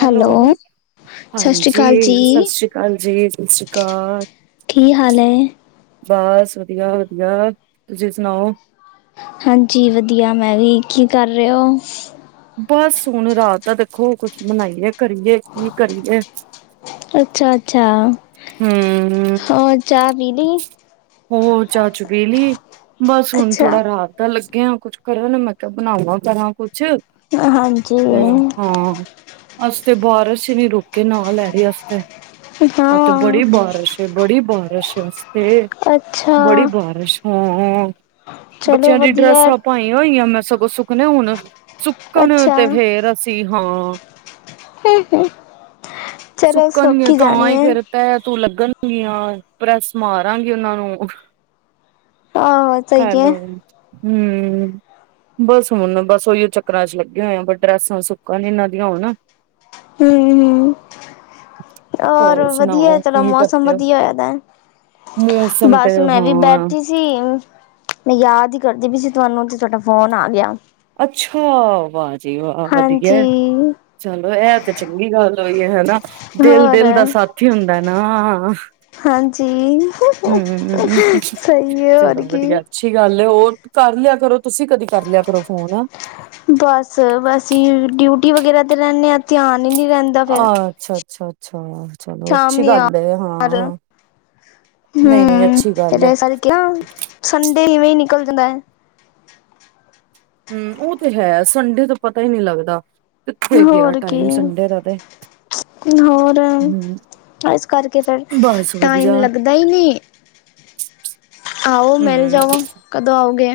Hello, ਸਤਿ ਸ਼੍ਰੀ ਅਕਾਲ ਜੀ। ਹਾਂਜੀ ਸਸ ਸ਼੍ਰੀ ਕਾਲ ਜੀ। ਸਸ ਸ਼੍ਰੀ ਕਾਲ। ਕੀ ਹਾਲ ਐ? ਬਸ ਵਧੀਆ, ਵਧੀਆ ਤੁਸੀ ਸੁਣਾਔ? ਹਾਂਜੀ ਵਧੀਆ ਮੈਂ ਵੀ। ਕੀ ਕਰ ਰੇ ਔ? ਬਸ ਹੁਣ ਰਾਤ ਦਾ ਦੇਖੋ ਕੁਛ ਬਨਾਈਏ, ਕਰੀਏ, ਕੀ ਕਰੀਏ। ਅੱਛਾ-ਅੱਛਾ ਹੂੰ। ਹੋਰ ਚਾ ਪੀ ਲੀ? ਹੋਰ ਚਾ ਚੁ ਪੀੇ ਲੀ ਬਸ ਹੁਣ ਅੱਛਾ, ਥੋੜਾ ਰਾਤ ਦਾ ਲੱਗੇ ਆ ਕੁਛ ਕਰਨ ਮੈਂ ਕਿਆ ਬਣਾਵਾਂ ਕਰਾ ਕੁ ਛ ਹਾਂਜੀ, ਤੇ ਹਾਂ। ਅੱਜ ਤੇ ਬਾਰਸ਼ ਈ ਨੀ ਰੁਕ ਕੇ ਨਾਂ ਲੈ ਰੀ ਅੱਜ ਤੇ। ਆ ਤੇ ਬੜੀ ਹਾਂ, ਬਾਰਸ਼ ਏ, ਬੜੀ ਬਾਰਸ਼ ਏ ਅੱਜ ਤੇ ਬੜੀ ਅੱਛਾ। ਬਾਰਸ਼ ਹਾਂਅ ਚਲੋ ਬੱਚਿਆਂ ਦੀ ਵਧੀਆ, ਡਰੈਸਾ ਪਾਈਆਂ ਹੋਈਆਂ ਮੈਂ ਸਗੋਂ ਸੁੱਕਣੇ ਹੁਣ ਸੁੱਕਣ ਅੱਛਾ, ਤੇ ਫੇਰ ਅਸੀ ਹਾਂ ਚਲੋ ਸੋਕ ਸੁੱਕਣਗੀਆਂ ਈ ਤਾਂ ਜਾਣੀ ਹੀ ਐ। ਫੇਰ ਤੈਅ ਤੁਅ ਲੱਗਣਗੀਆਂ, ਪ੍ਰੈਸ ਮਾਰਾਂਗੀ ਔਨਾਂ ਨੂੰ ਔਰ ਹੈਲੋ। ਹੂੰ। ਬਸ ਹੁਣ, ਬਸ ਔਈਔ ਚੱਕਰਾਂ 'ਚ ਲੱਗੇ ਹੋਏ ਆਂ ਪਰ ਡਰੈਸਾਂ ਹੁਣ ਸੁੱਕਨ ਏਨਾਂ ਦੀਆਂ ਹੋਣ। [unintelligible] ਔਰ ਹੋਰ ਵਧੀਐ ਸੁਣਾਓ ਚਲੋ ਕੀ ਮੌਸਮ ਕਰਦੇ ਹੋ ਵਧੀਆ ਹੋਇਆ ਦੈ। ਮੌਸਮ ਤੇ ਬਸ ਮੈਂ ਵੀ ਹਾਂ ਬੈਠੀ ਸੀ। ਮੈਂ ਯਾਦ ਈ ਕਰਦੀ ਪਈ ਸੀ ਤੁਆਨੂੰ ਤੇ ਤੁਆਡਾ ਫੋਨ ਆ ਗਿਆ। ਅੱਛਾ! ਵਾਹ ਜੀ ਵਾਹ! ਵਧੀਐ। ਹਾਂਜੀ। ਚਲੋ ਐ ਤੇ ਚੰਗੀ ਗੱਲ ਹੋਈ ਏ ਹੈ ਨਾ ਦਿਲ ਹੋਰ ਦਿਲ ਦਾ ਸਾਥ ਈ ਹੁੰਦੈ ਨਾ। ਹਾਂਜੀ। ਹੂੰ ਸਈ ਏ, ਹੋਰ ਚਲੋ ਕੀ। ਵਧੀਆ ਅੱਛੀ ਗੱਲ ਏ ਹੋਰ ਕਰ ਲਿਆ ਕਰੋ ਤੁਸੀ ਕਦੀ ਕਰ ਲਿਆ ਕਰੋ ਫੋਨ। ਬਸ ਵ ਅਸੀ ਡਿਊਟੀ ਵਗੈਰਾ ਤੇ ਰੈਨੇ ਆਂ ਧਿਆਨ ਈ ਨੀ ਰੈਂ ਅ ਅੱਛਾ-ਅੱਛਾ-ਅੱਛਾ ਚਲੋ ਅੱਛੀ ਗੱਲ ਏ ਹਾਂ। ਨਹੀਂ ਨਹੀਂ ਹੂੰ, ਅੱਛੀ ਗੱਲ ਫਿਰ ਏ ਐ ਸਾਰੀ [unintelligible] ਸੰਡੇ ਇਵੇਂ ਈ ਨਿਕਲ ਜਾਂਦੈ। ਹੂੰ, ਔ ਤੇ ਹੈ ਸੰਡੇ ਤੋਂ ਪਤੈ ਈ ਨੀ ਲੱਗਦਾ। ਕਿੱਥੇ ਗਿਆ ਟਾਈਮ ਸੰਡੇ ਦਾ ਤੇ। ਤੇ ਹੋਰ, ਹਮ ਏਸ ਕਰਕੇ ਫੇਰ ਬਸ ਟਾਈਮ ਵਧੀਆ ਲੱਗਦਾ ਈ ਨਈ। ਆਔ, ਮਿਲ ਹਮ ਜਾਔ। ਕਦੋਂ ਆਔਗੇ?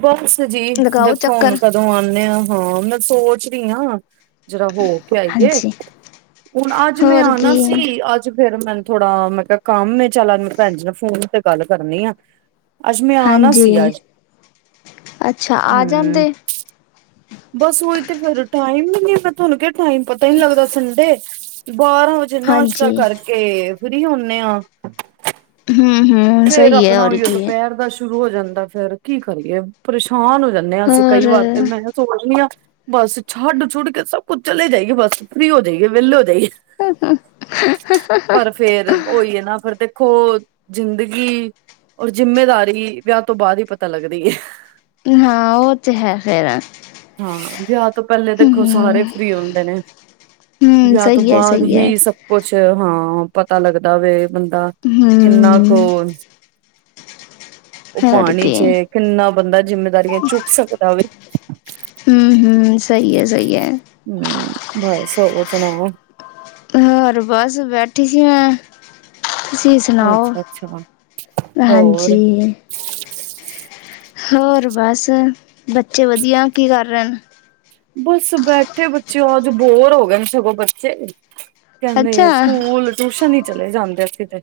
ਬਸ ਜੀ, ਲਗਾਓ ਦੇਖੋ ਹੁਣ ਚੱਕਰ ਕ ਦੋਂ ਆਂਣੇ ਆਂ। ਹ ਮੈਂ ਸੋਚ ਰੀ ਆਂ ਜੜਾ ਹੋਰ ਆਈਏ, ਹਾਂਜੀ ਹੁਣ ਅੱਜ ਮੈਂ ਹੋਰ ਕੀ ਆਉਣਾ ਸੀ ਅੱਜ ਫੇਰ ਮੈਨ ਥੋੜਾ ਮੈਂ ਕਿਹਾ ਕੰਮ ਹੈ ਚੱਲ ਮੈਂ ਭੈਣ ਜੀ ਨਾਲ ਫੋਨ ਤੇ ਗੱਲ ਕਰਨੀ ਆ। ਅੱਜ ਮੈਂ ਆਣਾ ਹਾਂਜੀ ਸੀ ਅੱਜ। ਅੱਛਾ ਆ ਜਾਂਦੇ ਹੁੰ ਬਸ ਉਹੀ ਤੇ ਫੇਰ ਟਾਈਮ ਨੀ ਪਤਾ ਲੱਗਿਆ ਟਾਈਮ ਪਤਾ ਹੀ ਨੀ ਲੱਗਦਾ ਸੰਡੇ। ਬਾਰਾਂ ਵਜੇ ਨਾਸ਼ਤਾ ਹਾਂਜੀ ਕਰਕੇ ਫ੍ਰਰੀ ਹੋਣੇ ਆ। ਹੰ ਹੁੰ ਫੇਰ ਆਪਣਾ ਓਇਓ ਦੁਪਹਿਰ ਦਾ ਸ਼ੁਰੂ ਹੋ ਜਾਂਦਾ ਫੇਰ ਕੀ ਕਰੀਏ ਪਰੇਸ਼ਾਨ ਹੋ ਜਾਂਦੇ ਹਾਂ ਅਸੀਂ ਹੋਰ ਕਈ ਵਾਰ ਤੇ ਮੈਂਹ ਸੋਚਨੀ ਆ ਬਸ ਛੱਡ ਛੁੱਡ ਕੇ ਸਭ ਕੁੱਝ ਚਲੇ ਜਾਈਏ ਬਸ ਫਰੀ ਹੋ ਜਾਈਏ ਵਿਹਲੇ ਹੋ ਜਾਈਏ। ਹਂ ਹਂ ਹਂ। ਪਰ ਫੇਰ ਓਇ ਹੈ ਨਾ ਫਿਰ ਦੇਖੋ ਜ਼ਿੰਦਗੀ ਔਰ ਜਿੰਮੇਦਾਰੀ ਵਿਆਹ ਤੋਂ ਬਾਅਦ ਹੀ ਪਤਾ ਲੱਗਦੀ ਏ। ਹਾਂ ਉਹ ਤੇ ਹੈ ਖੇਰ ਹਾਂ ਵਿਆਹ ਤੋਂ ਪਹਿਲੇ ਦੇਖੋ ਸਾਰੇ ਫਰੀ ਹੁੰਦੇ ਨੇ ਹੂੰ ਵਿਆਹ ਤੋਂ ਸਹੀ ਹੈ ਬਾਅਦ ਸਹੀ ਹੈ ਹੀ ਸਭ ਕੁਛ ਹਾਂ ਪਤਾ ਲੱਗਦਾ ਵੇ ਬੰਦਾ ਕਿੰਨਾ ਹੂੰ ਕ ਉਹ ਹੋਰ ਪਾਣੀ ਕੀ ਚੇ ਕਿੰਨਾ ਬੰਦਾ ਜਿੰਮੇਦਾਰੀਆਂ ਚੁੱਕ ਸਕਦਾ ਵੇ। ਹੁੰ ਹੁੰ ਸਹੀ ਹੈ ਸਹੀ ਹੈ। ਹੁ ਬਸ ਹੋਰ ਸੁਣਾਓ। ਹੋਰ ਬਸ ਬੈਠੀ ਸੀ ਮੈਂ। ਤੁਸੀਂ ਸੁਣਾਓ ਅੱਛਾ ਅੱਛਾ ਹੋਰ ਹਾਂਜੀ। ਹੋਰ ਬਸ ਬੱਚੇ ਵਧੀਆ ਕੀ ਕਰ ਰਹੇ ਹਨ। ਬਸ ਬੈਠੇ ਬੱਚੇ ਅੱਜ ਬੋਰ ਹੋ ਗਏ ਨੇ ਸਗੋਂ ਬੱਚੇ। ਅੱਛਾ ਕਹਿੰਦੇ ਸਕੂਲ ਟਿਊਸ਼ਨ ਹੀ ਚਲੇ ਜਾਂਦੇ ਅਸੀ ਤੇ।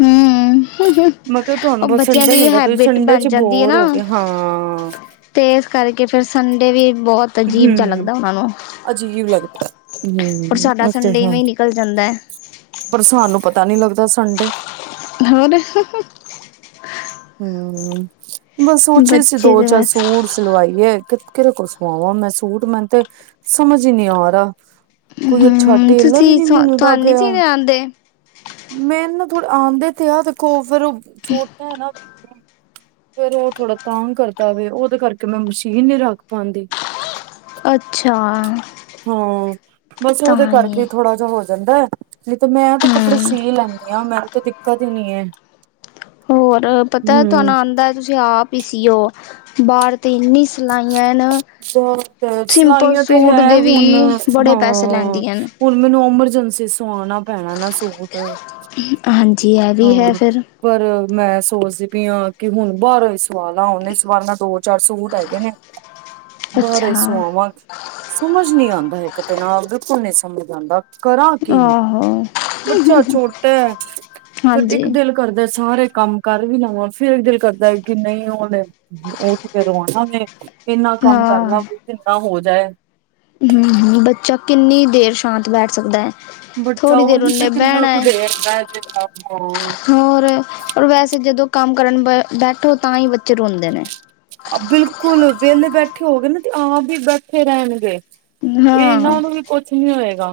ਹੁੰ। ਹੁੰ ਹੁੰ ਮੈਂ ਕਿਹਾ ਤੁਹਾਨੂੰ ਉਹ ਬਸ ਬੱਚਿਆਂ ਸੰਡੇ ਦੀ ਵੀ ਮਿਲਦਾ ਤੁਸੀਂ ਹੈਬਿਟ ਸੰਡੇ ਬਣ ਚ ਜਾਂਦੀ ਹੈ ਬੋਰ ਨਾ ਹੋ ਗਏ ਹਾਂ ਤੇ ਇਸ ਕਰਕੇ ਫਿਰ ਸੰਡੇ ਵੀ ਬਹੁਤ ਹੁੰ। ਸਾਨੂ ਅਜੀਬ ਲੱਗਦਾ ਹੁੰ ਉਤੇ ਸੰਡੇ ਹੈ। ਇਵੇਂ ਹੀ ਨਿਕਲ ਜਾਂਦਾ ਹੈ। ਪਰ ਸਾਨੂੰ ਪਤਾ ਨੀ ਲੱਗਦਾ ਸੰਡੇ ਹੋਰ ਹੂ ਹੁ। ਹੁੰ ਬਸ ਸੋਚ ਰਈ ਸੀ ਬੱਚੇ ਦੋ ਦੇ ਚਾਰ ਬਸ ਸੂਟ ਸ ਸਲਵਾਈ ਕਿਰੇ ਕੋਲ ਸਵਾਵਾਂ ਮੈਂ ਸੂਟ ਮੈਨੂੰ ਤੇ ਸਮਝ ਹੀ ਨਈ ਆ ਰਾ। ਕੋਈ ਅੱਛਾ ਹਮ ਟੇਲਰ ਹੀ ਤੁਸੀਂ ਨਹੀ ਮਿਲਦਾ ਤੁਹਾਨੂੰ ਨੀ ਪਿਆ ਸੀਣੇ ਆਉਂਦੇ ਮੇਨੂ ਥੋੜੇ ਆਉਂਦੇ ਤੇ ਹੈ ਦੇਖੋ ਫੇਰ ਉਹ ਛੋਟਾ ਨਾ ਫੇਰ ਉਹ ਥੋੜਾ ਤਾਂਗ ਕਰਦਾ ਵੇ ਉਹਦੇ ਕਰਕੇ ਮੈਂ ਮਸ਼ੀਨ ਨਹੀਂ ਰੱਖ ਪਾਂਦੀ। ਅੱਛਾ ਹੁ ਬਸ ਉਹਦੇ ਤਾਂ ਹੀ ਕਰਕੇ ਥੋੜਾ ਜਾ ਜਹਾ ਹੋ ਜਾਂਦਾ ਹੈ ਨਹੀਂ ਤਾਂ ਮੈਂ ਤੇ ਕੱਪੜੇ ਹਮ ਸੀ ਲੈਂਦ ਆ ਮੈਨੂ ਤਾਂ ਦਿੱਕਤ ਹੀ ਨਹੀਂ ਹੈ। ਹੋਰ ਪਤਾ ਹੂੰ ਤੁਹਾਨੂੰ ਆਉਂਦਾ ਤੁਸੀਂ ਆਪ ਹੀ ਸੀਓ ਬਾਹਰ ਤੇ ਇੰਨੀ ਸ ਸਲਾਈਆਂ ਏ ਨ ਚੱਲੋ ਫਿਰ ਸਿਲਾਈਆਂ ਤੇ ਹੈ ਹੁਣ ਵੀ ਬੜੇ ਹਾਂ ਪੈਸੇ ਲੈਂਦੀਆਂ ਨੇ ਹੁਣ ਮੈਨੂੰ ਅਮਰਜੈਂਸੀ ਸਆਉਣਾ ਪੈਣਾ ਨਾ ਸੂਟ ਅ। ਹਾਂਜੀ ਇਹ ਵੀ ਹੈ ਫਿਰ ਪਰ ਮੈਂ ਸੋਚਦੀ ਪਈ ਹਾਂ ਕਿ ਹੁਣ ਬਾਹਰੋਂਏ ਸਵਾਲ ਆ ਓਨੇ ੲ ਏਸ ਵਾਲ ਨਾ ਦੋ ਚਾਰ ਸੂਟ ਹੈਗੇ ਨੇ। ਬਾਹਰੋ ਅੱਛਾ ਹੀ ਸੁਵਾਵਾਂ ਸਮਝ ਨੀ ਆਉਂਦਾ ਇੱਕ ਦਿ ਨਾਲ ਬਿਲਕੁਲ ਨੀ ਸਮਝ ਆਉਂਦਾ। ਕਰਾਂ ਕੀ ਆਹੋ ਬੱਚਾ ਛੋਟਾ ਹੈ ਫਿਰ ਹਾਂਜੀ ਇੱਕ ਦਿਲ ਘਰਦੇ ਸਾਰੇ ਕੰਮ ਕਰ ਵੀ ਲਵਾ ਫਿਰ ਦਿਲ ਕਰਦਾ ਕਿ ਨਹੀਂ ਹੋਣੇ। ਉੱਠ ਕੇ ਰਵਾਣਾਗੇ, ਇੰਨਾ ਕੰਮ ਹਾਂ ਕਰਨਾ ਜਿੰਨਾ ਹੋ ਜਾਏ। ਹੁੰ- ਹੁੰ, ਬੱਚਾ, ਕਿੰਨੀ ਦੇਰ ਸ਼ਾਂਤ ਬੈਠ ਸਕਦਾ ਹੈ? ਥੋੜ੍ਹੀ ਦੇਰ ਉਹਨੇ ਬਹਿਣਾ ਹੈ [inaudible] ਹੋਰ, ਔਰ ਵੈਸੇ ਜਦੋਂ ਕੰਮ ਕਰਨ ਬ, ਬੈਠੋ ਤਾਂ ਈ ਬੱਚੇ ਰੋਂਦੇ ਨੇ। ਬਿਲਕੁਲ, ਵਿਹਲੇ ਬੈਠੇ ਹੋਵੋਗੇ ਨਾ, ਤੇ ਆਪ ਵੀ ਬੈਠੇ ਰਹਿਣਗੇ। ਹਾਂ ਏਨਾਂ ਨੂੰ, ਵੀ ਕੁਛ ਨੀ ਹੋਏਗਾ।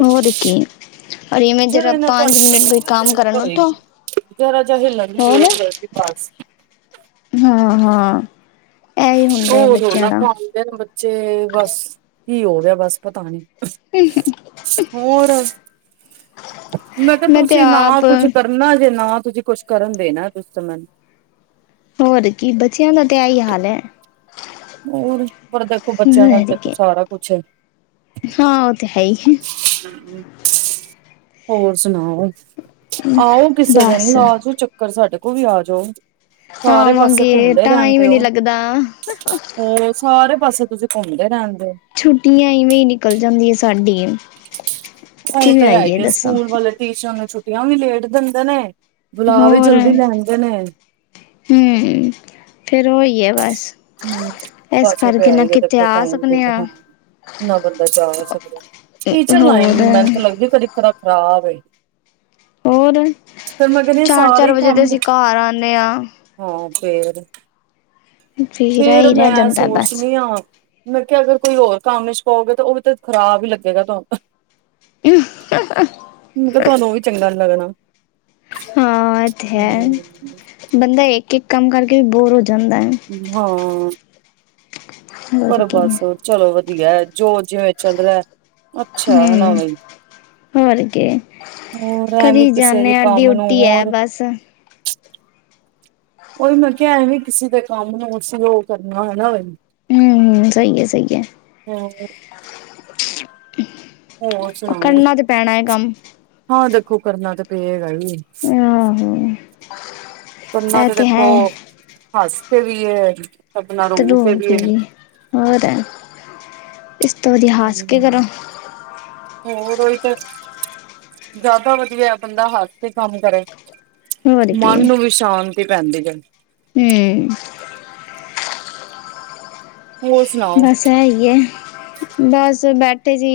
ਹੋਰ ਕੀ, ਔਰ ਇਵੇਂ ਜਦੋਂ ਜਰਾ, ਇਹਨਾਂ ਪੰਜ ਮਿੰਟ ਕੋਈ ਕੰਮ ਕਰਨ ਉੱਠੋ ਰਾਜਾ ਹਿਲਣ ਨਹੀਂ ਦੇ ਰਿਹਾ ਸੀ, [unintelligible] ਪਾਸ ਹਾਂ-ਹਾਂ। ਓ, ਰੌਲਾ ਪਾਂਦੇ ਨੇ ਬੱਚੇ ਬਸ, ਕੀ ਹੋ ਗਿਆ ਬਸ ਪਤਾ ਨੀ। ਹੋਰ, ਮੈਂ ਕਿਹਾ, ਤੇ ਤੁਸੀਂ ਨਾ ਆਪ ਕੁਛ ਕਰ ਨਾ ਜੇ ਨਾ, ਤੁਸੀਂ ਕੁੱਛ ਕਰਨ ਦੇਣਾ, ਤੁਸੀਂ ਮੈਨੂੰ। [unintelligible] ਹੋਰ ਕੀ, ਬੱਚਿਆਂ ਦਾ ਤੇ ਇਹੀ ਹਾਲ ਐ। ਹੋਰ, ਪਰ ਦੇਖੋ ਬੱਚਿਆਂ, ਨਾਲ ਹੋਰ ਦੇਖੋ ਕੀ ਸਾਰਾ ਕੁੱਛ ਐ। ਹਾਂ, ਉਹ ਤੇ ਹੈ ਈ। ਹੋਰ, ਸੁਣਾਓ? ਆਉ, ਕਿਸੇ ਦਿਨ, ਬਸ ਲਾਜੋ ਚੱਕਰ ਸਾਡੇ ਕੋਲ ਵੀ ਆ ਜੋ। ਆਵਾਂਗੇ, ਟਾਈਮ ਈ ਨੀ ਲੱਗਦਾ। ਹੋਰ, ਸਾਰੇ ਪਾਸੇ ਤੁਸੀਂ ਘੁੰਮਦੇ ਰਹਿੰਦੇ ਓ। ਛੁੱਟੀਆਂ, ਇਵੇਂ ਹੀ ਨਿਕਲ ਜਾਂਦੀਆਂ ਸਾਡੀਆਂ। ਉਹੀ, ਤੇ ਹੈਗੇ ਸਕੂਲ ਵਾਲੇ ਟੀਚਰਾਂ ਨੂੰ, ਛੁੱਟੀਆਂ ਵੀ ਲੇਟ ਦਿੰਦੇ ਨੇ, ਬੁਲਾ ਵੀ ਹੋਰ ਜਲਦੀ ਲੈਂਦੇ ਨੇ। ਹੂੰ, ਫਿਰ ਉਹੀ ਹੈ ਬਸ ਹੂੰ ਇਸ ਪਾਸੇ ਕਰਕੇ ਪਿਆ ਨਾ ਈ ਆ, ਕਿਤੇ ਦੇਖੋ ਟਾਈਮ ਵੀ ਸਕਨੇ [unintelligible] ਆ ਨਾ ਬੰਦਾ ਜਾ ਸਕਦਾ, ਟੀਚਰ ਲਾਈਨ ਹੋਰ ਵੀ, ਮੈਨੂੰ ਤਾਂ ਲੱਗਦੀ ਕਦੀ [unintelligible] ਖਰਾਬ ਏ। ਹੋਰ ਫੇਰ ਮੈਂ ਕਹਿੰਦੀ ਚਾਰ-ਚਾਰ ਸਾਰੇ ਵਜੇ ਤੇ, ਕੰਮ ਅਸੀਂ ਘਾਰ ਆਂਨੇ ਆ। ਹਾਂ, ਫੇਰ? ਫਿਰ ਫੇਰ, ਇਹੀ ਰਹਿ ਮੈਂ ਜਾਂਦਾ ਬਸ ਸੋਚਨੀ ਆ। ਮੈਂ ਕਿਹਾ, ਅਗਰ ਕੋਈ ਹੋਰ ਕੰਮ ਵਿਚ ਪਓਗੇ, ਤਾਂ ਉਹ ਵੀ ਤਾਂ, ਖ਼ਰਾਬ ਈ ਲੱਗੇਗਾ ਤੁਹਾ [unintelligible] ਮੈਂ ਕਿਹਾ, ਤੁਹਨੂੰ ਉਹ ਵੀ ਚੰਗਾ ਨੀ ਲੱਗਣਾ। ਹਾਂ ਏ ਤੇ ਹੈ, ਹਮ ਬੰਦਾ ਇੱਕ-ਇੱਕ ਕੰਮ ਕਰਕੇ ਬੋਰ ਹੋ ਜਾਂਦਾ। ਹਾਂ। ਹੋਰ ਪਰ ਕੀ ਬਸ ਚਲੋ ਵਧੀਆ, ਜੋ ਜਿਵੇਂ ਚੱਲ ਰਿਹਾ, ਅੱਛਾ, ਹੈਨਾ ਹੂੰ ਵਈ। ਹੋਰ ਕੀ ਹੋਰ, ਐਵੀਂ ਕਰੀ ਕਿਸੇ ਵੀ ਜਾਂਨੇ ਆ ਕੰਮ ਨੂੰ ਡਿਊਟੀ ਹੈ ਹੋਰ। ਬਸ ਉਹੀ ਮੈਂ ਕਿਹਾ ਐਂਵੀ ਕਿਸੇ ਦੇ ਕੰਮ ਨੂੰ [unintelligible] ਕਰਨਾ, ਹਨਾਂ ਵੀ। ਹੂੰ, ਸਹੀ ਹੈ, ਸਹੀ ਹੈ। ਹੋਰ। ਹੋਰ ਸੁਣਾਓ ਕਰਨਾ, ਤੇ ਪੈਣਾ ਕੰਮ। ਹਾਂ, ਦੇਖੋ ਕਰਨਾ ਤਾਂ, ਪਏਗਾ ਈ। ਆਹੋ, ਕਰਨਾ ਐ ਤੇ ਦੇਖੋ ਹੈ। ਹੱਸ ਖੇਡ ਲਿਆ ਤਰੂ [unintelligible] ਹੋ ਹੈ। ਕੇ ਵੀ ਹੋਰ। ਇਸ ਤੋਂ ਵਧੀਆ ਹੱਸ ਕੇ ਕਰੋ [inaudible] ਹੋਰ, ਉਹੀ ਤੇ ਜਿਆਦਾ ਵਧੀਆ, ਬੰਦਾ ਹੱੱਸ ਕੇ ਕੰਮ ਕਰੇ। ਹੋਰ ਮਨ ਨੂੰ ਵੀ, ਸ਼ਾਂਤੀ ਪੈਂਦੀ ਹੈ। ਹੂੰ। ਹੋਰ, ਸੁਣਾਓ? ਓ ਤਾ ਹੈ ਈ ਐ, ਬਾਸ ਬੈਠੇ ਸੀ।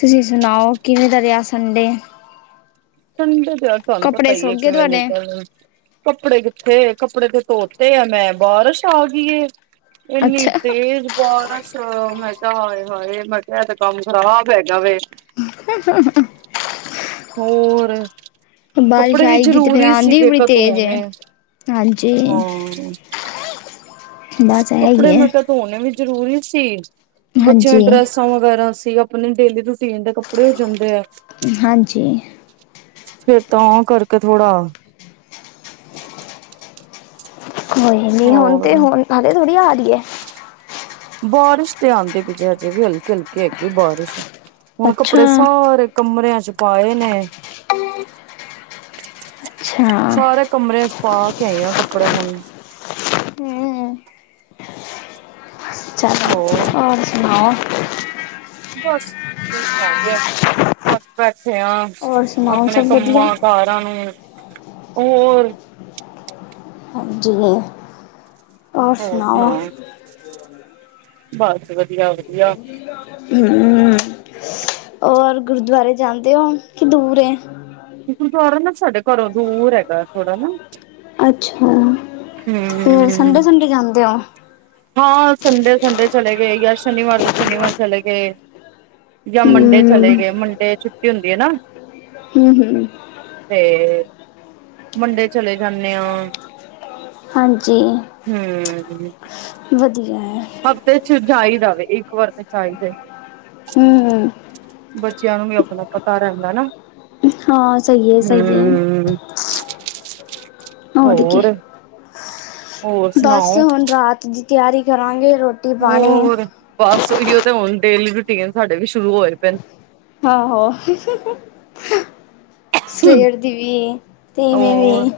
ਤੁਸੀਂ ਸੁਨਾਓ, ਕਿਵੇਂ ਦਾ ਰੇਆ ਸੰਡੇ? ਸੰਡੇ ਤੇ ਹੈ, ਤੁਹਾਨੂੰ ਪਤਾ ਕੱਪੜੇ ਈ ਸੁੱਕ ਏ ਗਏ ਕਿਵੇਂ ਤੁਹਾਡੇ ਨਿਕਲਨਾ। ਕੱਪੜੇ ਕਿੱਥੇ, ਕੱਪੜੇ ਤੇ ਧੋਤੇ ਐ ਮੈਂ ਬਾਰਸ਼ ਆ ਗਈ ਏ। ਏਨੀ ਅੱਛਾ ਤੇਜ਼ ਬਾਰਸ਼ ਮੈਂ ਕੇਆ ਹਾਏ ਹਾਏ, ਮੈਂ ਕੇਆ ਐ ਤੇ ਕਾੰਮ ਖਰਾਬ ਹੈਗਾ ਵੇ। [unintelligible] ਹੋਰ ਬਾਰਿਸ਼ ਕੱਪੜੇ ਵੀ ਆਏਗੀ ਤੇ ਫੇਰ ਜਰੂਰੀ ਆਂਦੀ ਸੀਗੇ ਵੀ ਬੜੀ ਏਕ ਤੇਜ਼ ਹੈ ਧੋਣੇ, ਹਾਂਜੀ ਹਾਂ ਬਸ ਹੈ ਕੱਪੜੇ ਹੀ ਹੈ ਮੈਂ ਕੇਆ ਧੋਨੇ ਵੀ ਜਰੂਰੀ ਸੀ, ਬੱਚੇਆਂ ਦੀ ਹਾਂਜੀ ਡ੍ਰੈਸ ਵਗੈਰਾ ਸੀ, ਆਪਨੀ ਡੇਲੀ ਰੂਟੀਨ ਦੇ ਕੱਪੜੇ ਹੋ ਜਾਂਦੇ ਐ। ਹਾਂਜੀ। ਫੇਰ ਤਾਂ ਕਰਕੇ ਥੋੜਾ ਕੋਈ ਨੀ, ਹੋਨ ਤੇ ਹੋਰ ਹੋਨ ਹਾਲੇ ਥੋੜੀ ਆ ਰੀ ਐ। ਬਾਰਿਸ਼ ਤੇ ਆਂਦੀ ਪਈ ਜੇ ਹਜੇ ਵੀ ਹਲਕੀ-ਹਲਕੀ ਹੈਗੀ ਏ ਬਾਰਿਸ਼। ਹੁਣ ਕੱਪੜੇ ਅੱਛਾ ਸਾਰੇ ਕਮਰੇਆਂ ਚ ਪਾਏ ਨੇ ਅੱਛਾ ਸਾਰੇ ਕਮਰੇਆ ਚ ਪਾ ਕੇ ਆਈ ਆ ਕੱਪੜੇ ਹੁਨ। ਹਮ ਚਲੋ, ਹੋਰ ਸੁਨਾਓ? ਬਸ ਫ੍ਰੀਜ ਭਾਰ ਗੇਆ ਏ, ਬਸ ਬੈਠੇ ਆਂ। ਹੋਰ ਸੁਣਾਓ ਆਪਣੇ ਸਭ ਵਧੀਆ ਕੰਮਾਂ-ਕਾਰਾਂ ਨੂੰ ਹੋਰ ਹਾਂਜੀ, ਹਾਂ। ਹੋਰ ਸੁਨਾਓ? ਬਾਸ ਵਦੀਆ-ਵਦੀਆ। ਹੂੰ, ਓਰ ਗੁਰਦੁਆਰੇ ਜਾਂਦੇ ਓ ਕੀ ਦੂਰ ਏ? ਗੂਰਦਾਰਾ ਨਾ, ਸਾਡੇ ਘਰੋਂ ਦੂਰ ਹੈਗੈ ਥੋੜਾ ਨਾ। ਅੱਛਾ, ਫੇਰ ਹੂੰ ਸੰਡੇ-ਸੂੰਡੇ ਜਾਂਦੇ ਓ? ਹਾਂ, ਸੰਡੇ-ਸੰਡੇ ਚਲੇ ਗਏ ਯਾ, ਸ਼ਨੀਵਾਰ ਦੇ ਸ਼ਨੀਵਾਰ ਚਲੇ ਗਏ। ਯਾ ਮੰਡੇ ਚਲੇ ਹੂੰ ਗਏ, ਮੰਡੇ ਛੁੱਟੀ ਹੁੰਦੀ ਏ ਨਾ। ਹੂੰ, ਹੂੰ। ਤੇ, ਮੰਡੇ ਚਲੇ ਜਾਂਨੇ ਆ। ਹੂੰ। ਵਦੀਆ ਐ। ਹਫ਼ਤੇ ਚ ਜਾਈ ਦਾ ਵੇ, ਇੱਕ ਵਾਰ ਤੇ ਜਾਈਦਾ ਈ ਏ। ਹੂੰ। ਬੱਚੇਆਂ ਨੂੰ ਵੀ ਅਪਨਾ ਪਤਾ ਰੈਂਦਾ ਨਾ, ਹਾਂ ਸਹੀ ਹੈ ਸਹੀ ਹੈ ਹੂੰ। ਹੋਰ? ਹੋਰ ਬਾਸ ਸੁਣਾਓ ਹੋਨ ਰਾਤ ਦੀ ਤੇਆਰੀ ਕਰਾਂਗੇ, ਰੋਟੀ ਪਾਣੀ ਹੋਰ, ਬਾਸ ਓਈ ਓ ਤੇ ਹੋਨ ਡੇਲੀ ਰੂਟੀਨ ਸਾਡੇ ਵੀ ਸ਼ੁਰੂ ਹੋਏ ਪਏ ਨ। [unintelligible] ਸਵੇਰ ਦੀ ਵੀ, ਤੇ ਇਵੇਂ ਹੋਰ ਵੀ।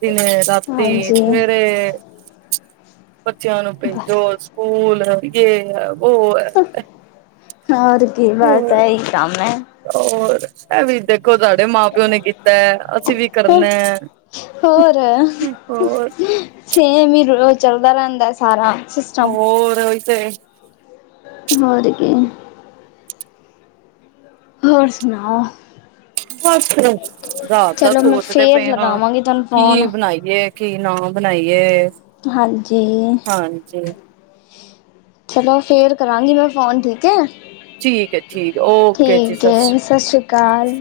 ਦਿਨੇ, ਰਾਤੀ, ਹਾਂਜੀ ਸਵੇਰੇ। ਬੱਚੇਆਂ ਨੂੰ ਬਸ ਭੇਜੋ ਸੂਕੂਲ, ਯੇ ਹੈ, ਵੋ ਹੈ। ਹੋਰ ਕੀ, ਬਾਸ ਆਈ ਕਾੰਮ ਏ। ਹੋਰ, ਐ ਵੀ ਦੇਖੋ ਸਾਡੇ ਮਾਂ ਪੇਓ ਨੇ ਕੀਤੈ, ਅਸੀਂ ਵੀ ਕਰਨੈ। ਹੋਰ, ਸੇਮ ਹੀ ਓ ਰੋਜ਼ ਚਲਦਾ ਰੈਂਦੈ ਸਾਰਾ ਸਿਸ ਹੋਰ, ਓਈ ਤੇ ਏ। ਹੋਰ ਕੀ। ਹੋਰ ਸੁਨਾਓ? ਬਸ ਰਾਤ ਦਾ ਚਲੋ ਮੈਂ ਫੇਰ ਲਗਾਵਾਂਗੀ, ਤੁਹਾਨੂੰ ਫੋਨ। ਕੇ ਕੀ ਨਾ ਬਨਾਈਏ। ਹਾਂਜੀ। ਚਲੋ ਫੇਰ ਕਰਾਂਗੀ ਮੈਂ ਫ਼ੋਨ, ਠੀਕ ਐ। ਠੀਕ ਹੈ ਠੀਕ ਓਕੇ ਜੀ ਠੀਕ ਸਤਿ ਏ, ਸ਼੍ਰੀ ਸਸ੍ਰੀ ਅਕਾਲ